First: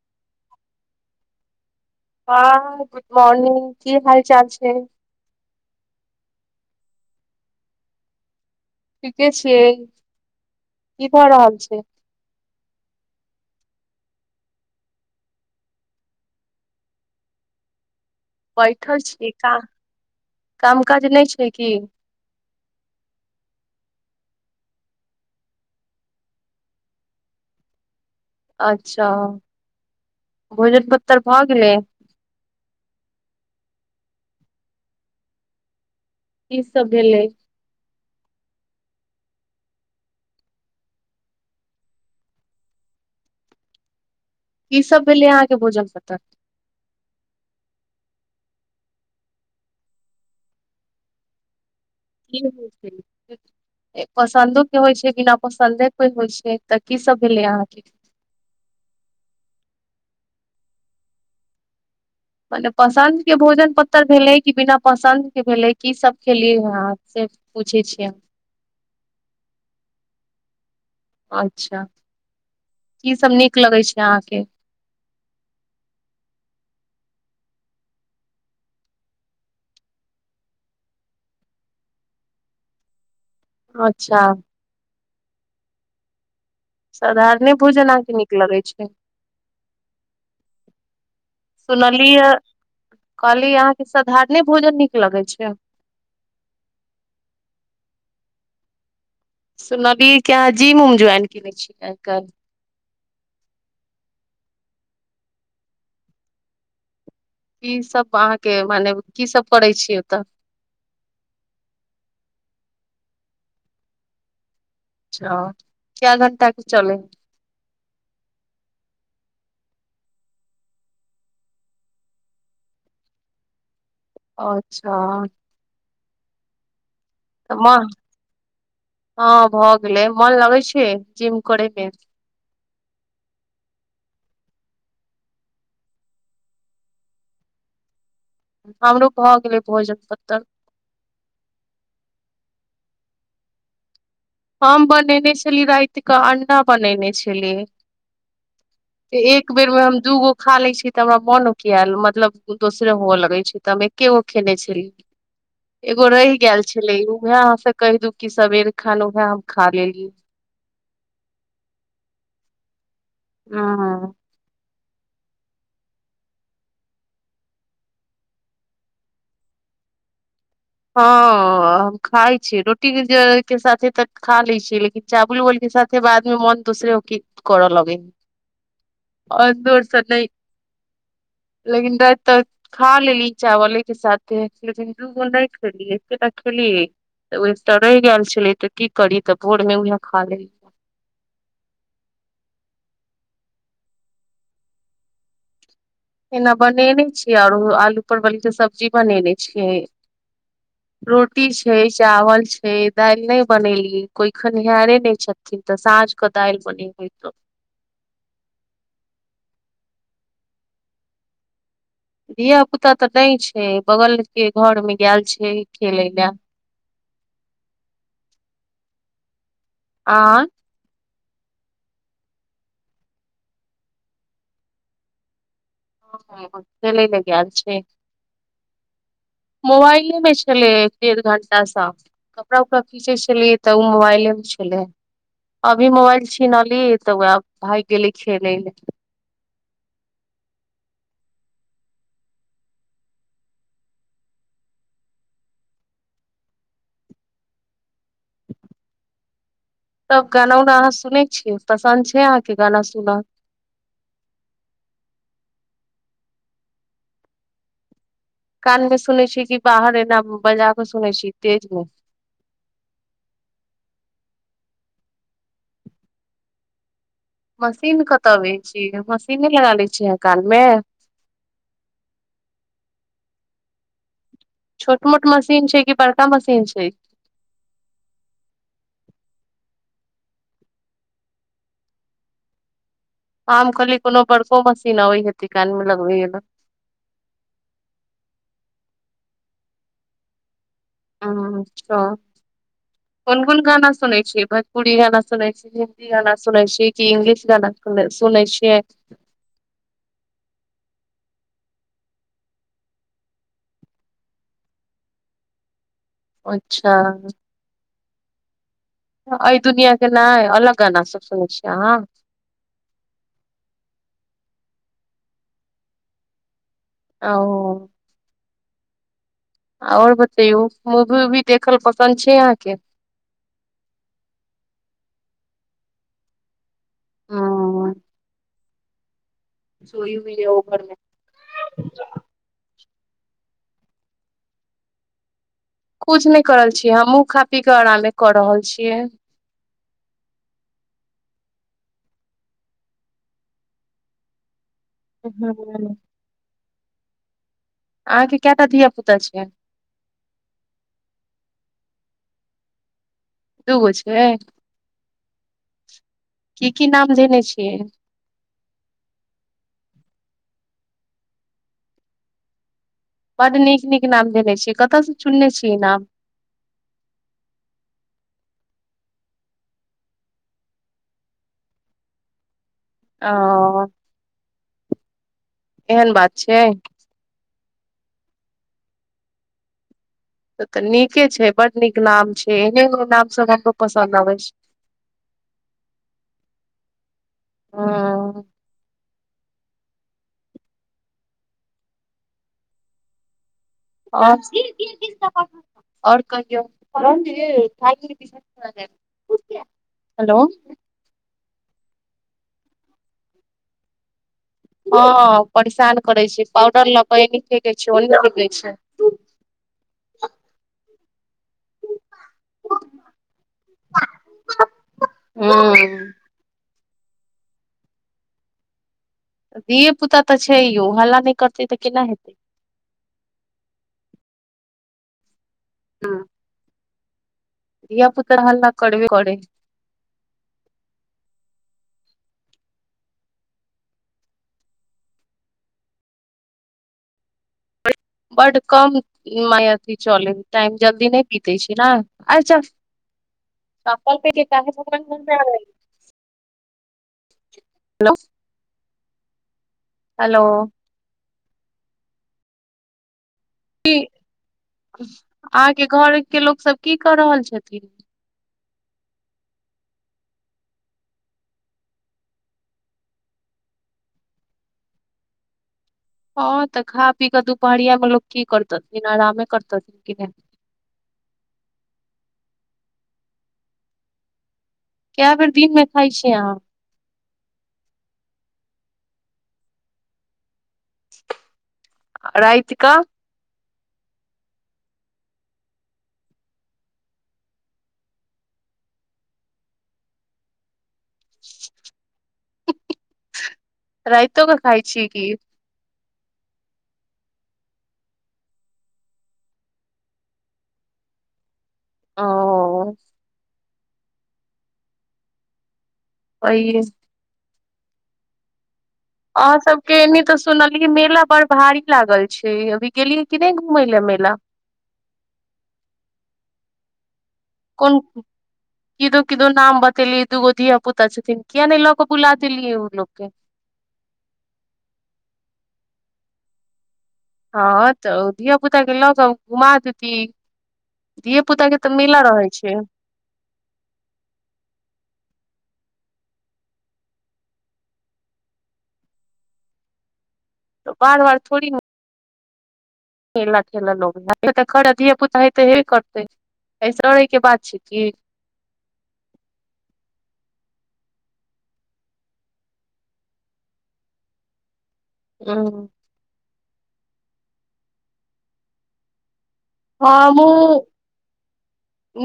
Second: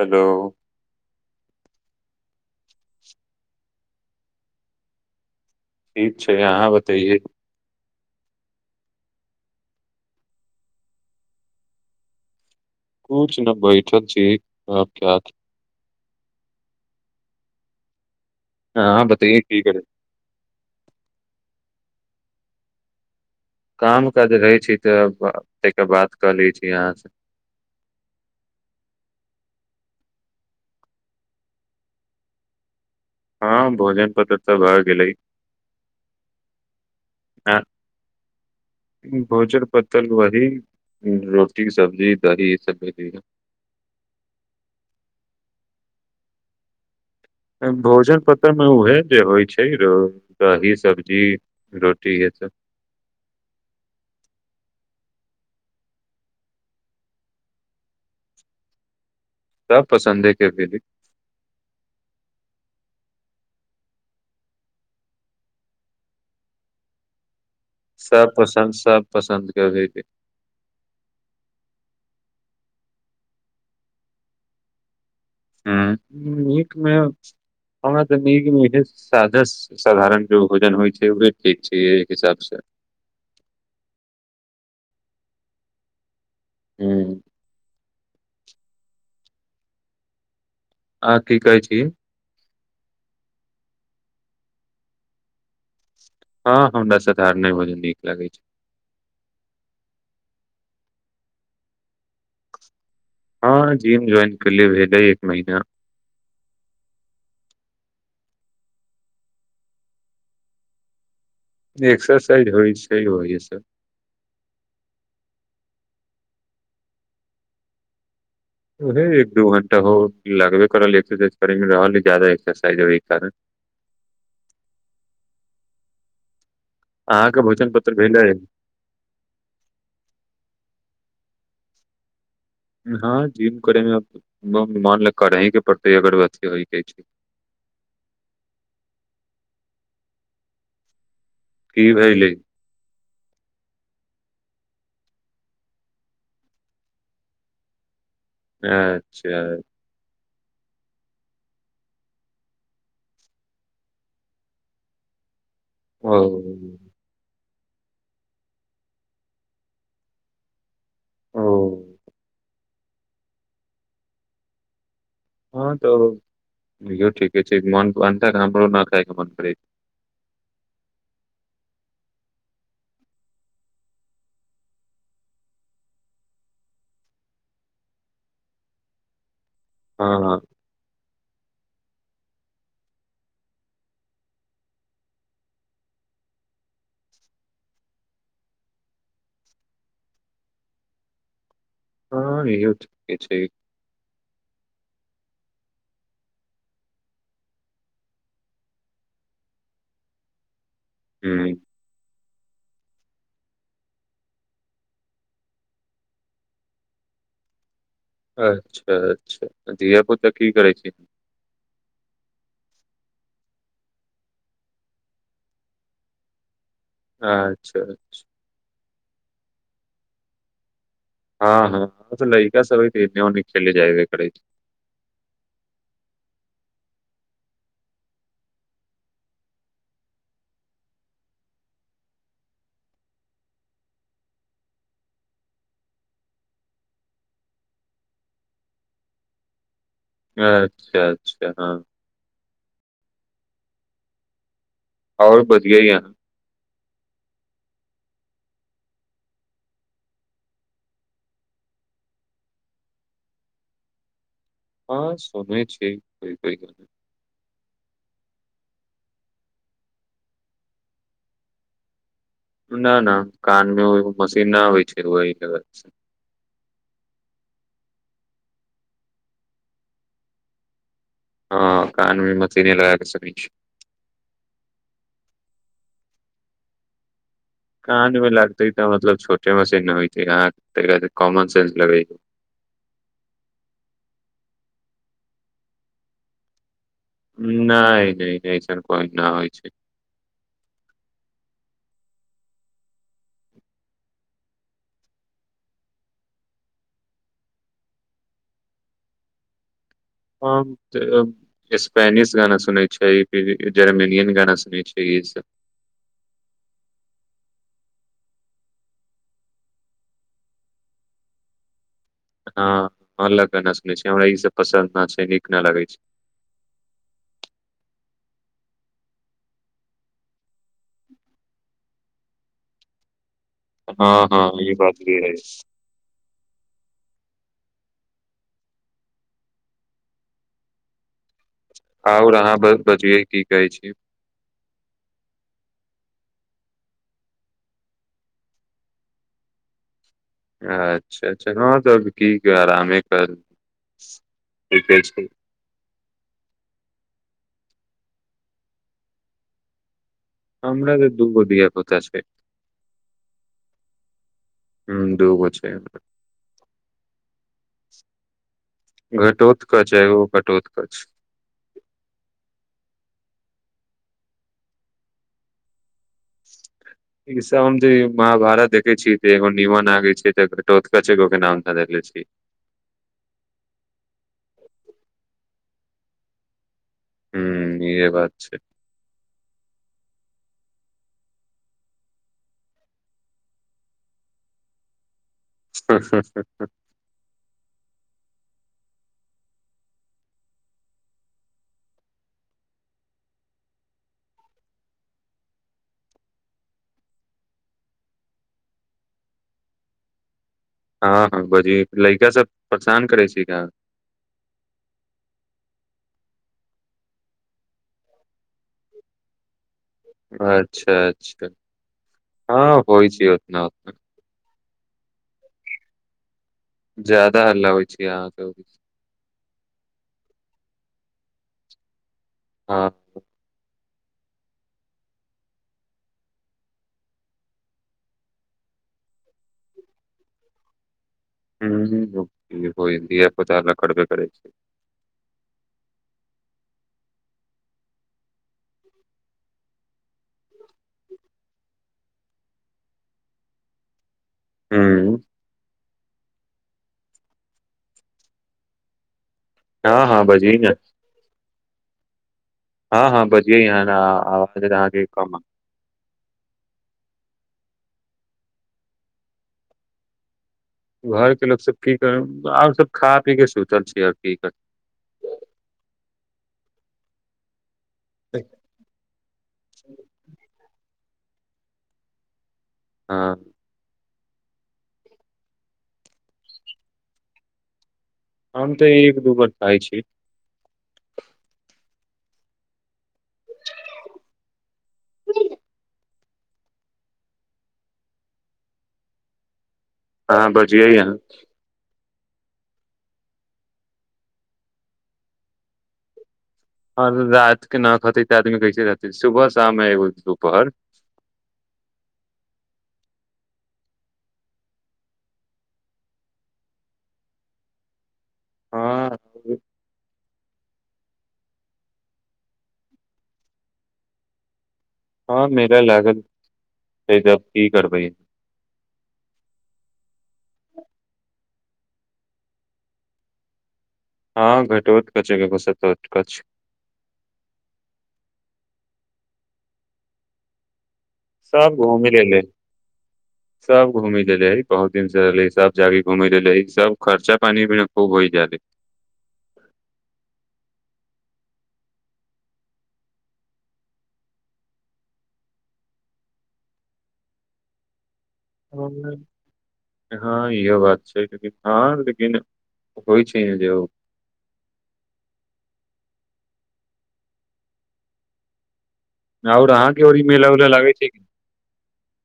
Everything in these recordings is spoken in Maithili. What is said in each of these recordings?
हेलो। हँ गुड मॉर्निंग की हाल चाल छैय। ठीक छै, अहाँ बतैईयै। ठीके छियै। की ख रहल छियै? कुछ नै बैठल छी, अहाॅंक ख्याल मे। बैठल अहाँ छी बतैयै काम, की करै काम काज नहि छै की? काम काज रहै छै तब तयके बात कऽ लै छी अहाँ से। अच्छा, भोजन पत्तर भऽ गेलै। हँ भोजन पत्तर तऽ भय गेलै। की सब भेलै? एं। भोजन पत्तर, वही रोटी सब्जी दही ई सब भेलैई। की सब भेलै अहाँके भोजन पत्तर? भोजन पत्तर मे उहे जे होइ छै र, दही सब्जी रोटी ये की सब [unintelligible] एक पसंन्दो के होइ छै बीना पसन्दे के होइ छै तऽ की सब भेलै अहाँ के। सब पसन्दे के भेलै। मने पसन्द के भोजन पत्तर भेलै कि बिना पसन्द के भेलै की सब खेलियै हॅं से पूछै छियै सब पसन्द सब पसन्द के भेलै। अच्छा, की सब नीक लगै छै अहाँके? हु नीकमेॅ, हमरा त नीक मे सादा साधारण जे भोजन होइत छै ओहि ठीक छै एहि हिसाबसँ। अच्छा। हुं साधारणे भोजन अहाॅंक नीक लगै छै? आ की कहै छी सुनलियै, कहली अहाँके साधारणे भोजन नीक लगै छै? हँ, हमरा साधारणे भोजन नीक लगै छै। सुनलियै की अहाॅं जिम-उम ज्वाइन केने छीयै आई-काल्हि। हँ जिम ज्वाइन कैलियए भेलै हें एक महीना। की सब अहाँके मने, की सब करै छीयै ओतऽ। एक्सरसाइज होइ छै ओहि से। अच्छा कय घंटा के चलय छै। ऊहे एक दू घण्टा हो लगबे करल एक्सरसाइज करय मे रहल ज्यादा एक्सरसाइज ओहि कारण। अच्छा। अहाँके तऽ भोजन मन पत्तर भेलै। हँ भऽ गेलै, मोन लगै छै जिम करैमे। हँ जिम करे मे मन करही के पड़तै अगर बचके रहि के छै। हमरो भए गेलै भोजन पत्तर। की भेलै। हम बनेने छलीय राति कऽ अंडा बनेने छलियै। अच्छा एक बेर मे हम दूगो खा ले छी तऽ हमरा मोन ओकियाल मतलब दोसरे हुए लगे छै तऽ हम एकेगो खेने छलियै। एगो ओ रहि गेल छले उएह अहाॅं से कहि दूं कि सबेरे खन उएह हम खा लेलियै। ओ। हाँ। हँ तऽ ओ इहो ठीके छै मन अंडा हमरो न खायके मन करैये। हँ हम खाय छीयै रोटी के साथे तऽ खा ले छियै लेकिन चाबुल उबल के साथे बाद मे मन दूसरे होके करऽ लगे [unintelligible] त नहि। हँ लेकिन राति तऽ खा लेली चावले के साथे लेकिन दुखों नहि [unintelligible] खेलिये एकेटा खेलियै त रहि गेल छले त की करी तऽ भोर मे उएह खा लेलिये। हँ इहो ठिके छै। एना बनेने छियै आरो आलू परवल के सब्जी बनेने छियै। रोटी हूँ छै चावल छै। दाइल नहि बनेलियै कोइ खनिहारे नहि छथिन तऽ साँझ क दाइल बनेबय हम। अच्छा अच्छा, धिया पुता की करै छी। धिया पुता तऽ नहि छै बगलके घरमे गैल छै खेलय ला। अच्छा अच्छा। आ। हँ हँ, ओत लैका सब हइ तऽ एनी ओनी खेलै जाइबे करइ खेलै लै गेल छै। मोबइले मे छेलै एक डेढ़ घंटा सऽ। कपड़ा उपड़ा खीचै छेलियै तऽ ओ मोबाइलेमे छलै। अभी मोबाइल छिनलीयै तऽ वएह भागि गेलै खेलै ले। अच्छा अच्छा, हँ। आओर बढ़िआ या। तब गाना उना अहाँ सुनै छियै पसन्द छै अहाँके गाना सुन। हँ सुनय छि कोइ कोइ ग कान मे सुनै छी कि बाहर एना बजा कऽ सुनै छी तेज मे। न न, कानमे ओ मशीन न होइ छै वोही लगा स मशीन कतऽ अबै छी मशीने लगा लै छीयै अहाँ कान मे। हँ कानमे मशीने लगा कऽ सुनाय छी। छोट मोट मशीन छै की बड़का मशीन छै। कानमे लागतै तऽ मतलब छोटे मशीन होइ छै आहाँ एकरति कॉमनसेंस लगैयो। हम कहलियै कोनो बड़को मशीन अबै हेतै कान मे लगबै बला। नय नय नय ऐसन कोइ ना होइ छै। ह तऽ कोन कोन गाना सुनै छियै भजपुरी गाना सुनै छी। हिन्दी गाना सुनै छि, कि इंग्लिश गाना सु सुनै छियै। [inaudible] स्पेनिश गाना सुनै छै फिर जर्मनियन गाना सुनै छै इ सब। अच्छा। अय दुनिया के नहि अलग गाना सब सुनय छियै आहाँ। हँ अलग गाना सुन छी हमरा ई सब पसन्द ना छै नीक ना लगै छै। आ ओ। आओर बतैयौ मूवी उवी देखल पसन्द छै अहाँके। हँ हँ ई बात भी हय। [unintelligible] [unintelligible] ओ घरमे। आओर अहाँ बज बजियै की करय छी। कुछ नहि कर रहल छीयै हमहुँ खा पी कऽ आरामे कऽ रहल छियै। अच्छा अच्छा, हँ तऽ की क आरामे क, ठिके छै। [inaudible] अहाँ के कयटा धिया पुता छै। हमरा तऽ दुगो धिया-पुता छै। दूगो छै, हूँ दूगो छै हमरा। की-की नाम देने छियै? घटोत्कच एगो कटोत्कच। बड नीक-नीक नाम देने छियै कतऽ से चुनने छियै ई नाम? ई सब हम जे महाभारत देखे छियै तऽ एगो नीमन आबै छै तऽ घटोतकच एगो के नाम धऽ देने छी। ओ, एहन बात छै। हूं इहे बात छै। तऽ नीके छै, बड नीक नाम छै, एहने नाम सब हमरो पसन्द आबै छै। ह ह ह ह हुं और, और कहियौ। हेलो। हँ हँ बजै छियै, लड़िका सब परेशान करै छै ना। हॅं परेशान करय छै, पाउडर लऽके एनी फेकय छै ओनी फेकय छै। अच्छा-अच्छा, हँ होइ छै ओतना-ओतना हुं हुं ज्यादा हल्ला होइ छै अहाँके। धिये-पुता तऽ छै यौ हल्ला नहि करतै तऽ केना हेतै। हँ हँ धिया-पुता त हल्ला कड़बे करै छै। हुं होई होयत धिया-पुता हल्ला करबे करै छै। बड कम मे अथि चले टाइम जल्दी नहि बीते छै नै अर चल सकल प ह हूं स ह [unintelligible] हँ हँ बजही हेलो, ने। हँ हँ बजियै ह की ह अहाँके काम। अहाँके घर के लोक सब की क रहल छथिन। घरके लोक सब की कर आ सब खा पी के सुतल छै आर की करतै। हँ तऽ खा पी कऽ दुपहरिया मे लोक की करतथिन आरामे करथन कि नहि। हँ। कए बेर दिन मे खाइ छियै अहाँ? हम तऽ एक दू बेर खाइ छी। आ राति कऽ। अहां बजियै हन। राइतो कऽ खाइ छी कि। हां और राति के ना खेतै तऽ आदमी कैसे रहतै सुबह शाम एगो दुपहर। ओ। ओहिये हँ अहाँ सबके एनी तऽ सुनलियै मेला बड़ भारी लागल छै अभी गेलियै कि नहि घूमय लेल मेला? हँ मेला लागल एहिजग। कोन किदो-किदो नाम बतेलियै दूगो धिया-पुता छथिन किया नहि लऽ कऽ बुला देलियै ओ लोक के। हँ घटोतकच ऐगो आवश्यकता अछ। हँ तऽ धिया-पुता के लऽ कऽ घुमा देती। धिये-पुता सब के तऽ घूमि मेला लेले रहै छै। सब घूमै ले रहैले बहुत दिन से रहले सब जाके घूमै लेले है। सब खर्चा पानी भी खूब होई जादे। तऽ बार बार थोड़ी न मेला -ठेला लगै [unintelligible] धिया पुता हेते एबे करतै ऐसेे के बात छैय। [unintelligible] हँ इहो बात छैय हँ लेकिन होय छैय जे हँ। और आहाँके ओरि मेला वेला लगै छैय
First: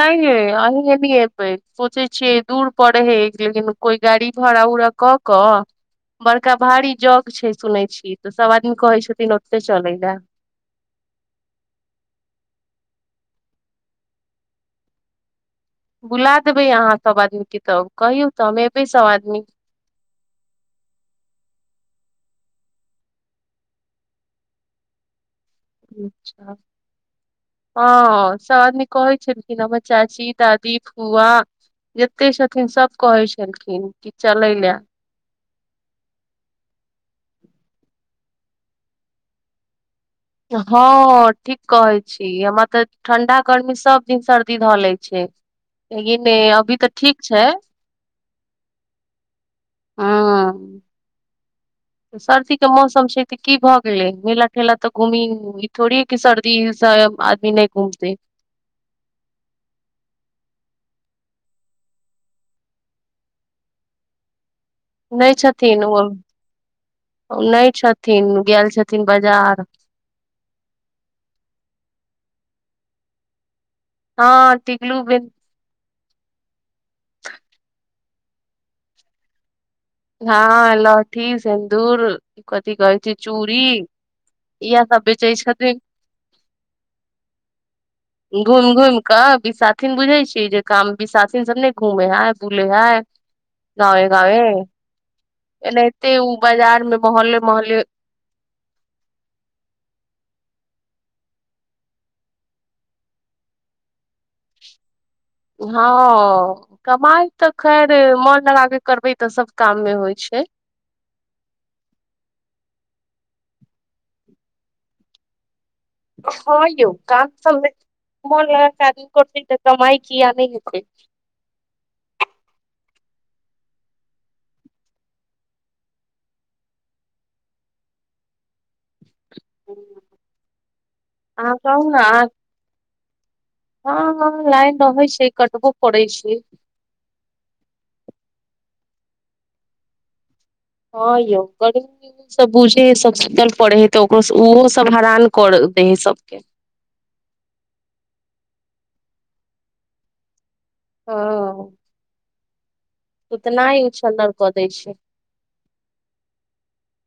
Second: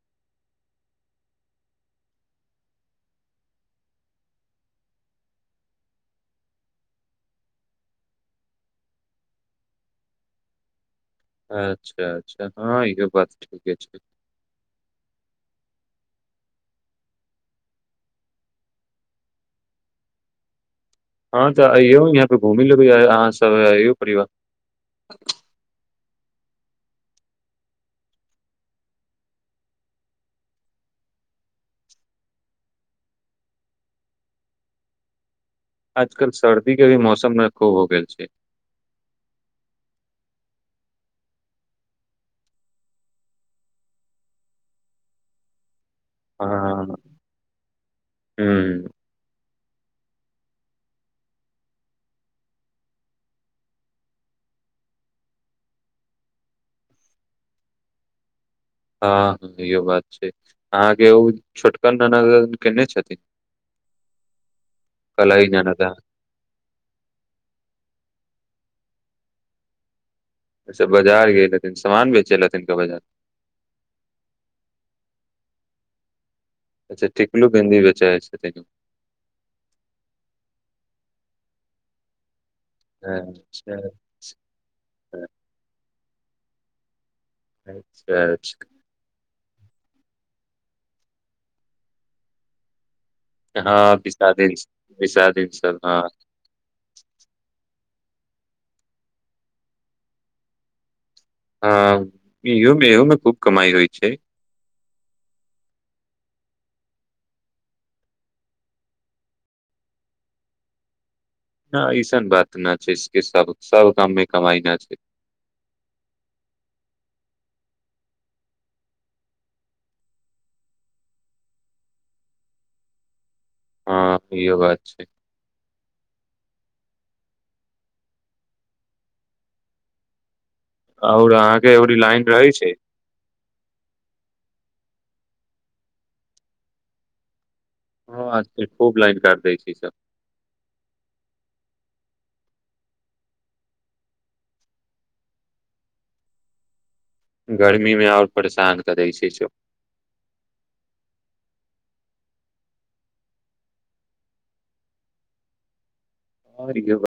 नै-नै अही नै एबै सोचै छियै दुर परेै है कोइ गाड़ी भड़ा -उड़ा क कऽ बड़का भारी जग छैय सुनै छीयेै तऽ सब आदमी कहेै छथिन ओतेै चलेै लए। अच्छा -अच्छा हँ इहो बात ठीके छैय। बुला देबै आहाँ सब आदमी के तब कहियौ तऽ हम एबैय सब आदमी। हँ तऽ आयौ यहाँ पे घुमी लेबै अहाँ सब आयौ परिवार। अच्छा। हँ सब आदमी कहै छेलखिन हमर चाची, दादी, फुआ। जते छथिन सब कहैय छेलखिन कि चलै लए। आजकल सर्दी के भी मौसम मे खुब हो गेल छैय। हँ ठीक कहै छी हमरा तऽ ठंडा गर्मी सब दिन सर्दी धऽ लेैय छैय। एही मे अभी तऽ हँ ठीक छैय। हुँ हँ। सर्दी के मौसम छैय तऽ की भऽ गेलै मेला- ठेला तऽ घुमी इ थोड़ी कि सर्दीसँ आदमी नै घुमतेै। हँ इहो बात छैय अहाँके ओ छोटका नाना केने छथिन। नै कलही छथिन ननद अहाँ ओ नै छथिन गेल छथिन बाजार। अच्छा बाजार गेल छथिन सामान बेचैय लए गेलखिन बाजार। हँ टिकलु बिं अच्छा टिकलू बिन्दी बेचऽ जाय छथिन। हँ लहठी, सिन्दूर, कथी कहै छैय चूड़ी। अच्छा इहए सब बेचै छथिन अच्छा अच्छा घुइम -घुइम। कहाँ विसाखीन बुझेै छीयै जे काम बिसाखीन सब ने घुमेैय है बुलेै है। गाँवे -गाँवे। विसा एनाहिते ओ बाजारमे मोहल्ले- मोहल्ले। हँ इहो मे - इहो मे खुब कमाई होय छैय। हँ। कमाई तऽ खैर मोन लगा कऽ करबै तऽ सब काम मे होय छैय। हँ ऐसन बात नऽ छैय इस इस सब-सब काम में कमाई न छैय। हँ यौ काम सबमे मोन लगाके काज करतै तऽ कमैय किया नै हेतै। हँ इहो बात छैय। आओर अहाँ अहाँके ओरि लाइन रहैय छैय। ह -ह लाइन रहैय छैय कटबो करैय छैय। ह आब त खुब लाइन काटय छैय इ सब। ह यौ गर्मी [unintelligible] गर्मीमे आओर परेशान करैय छैय इ सब। ह। सुतनाय उछन्नर कऽ दैय छैय। आर कहियो।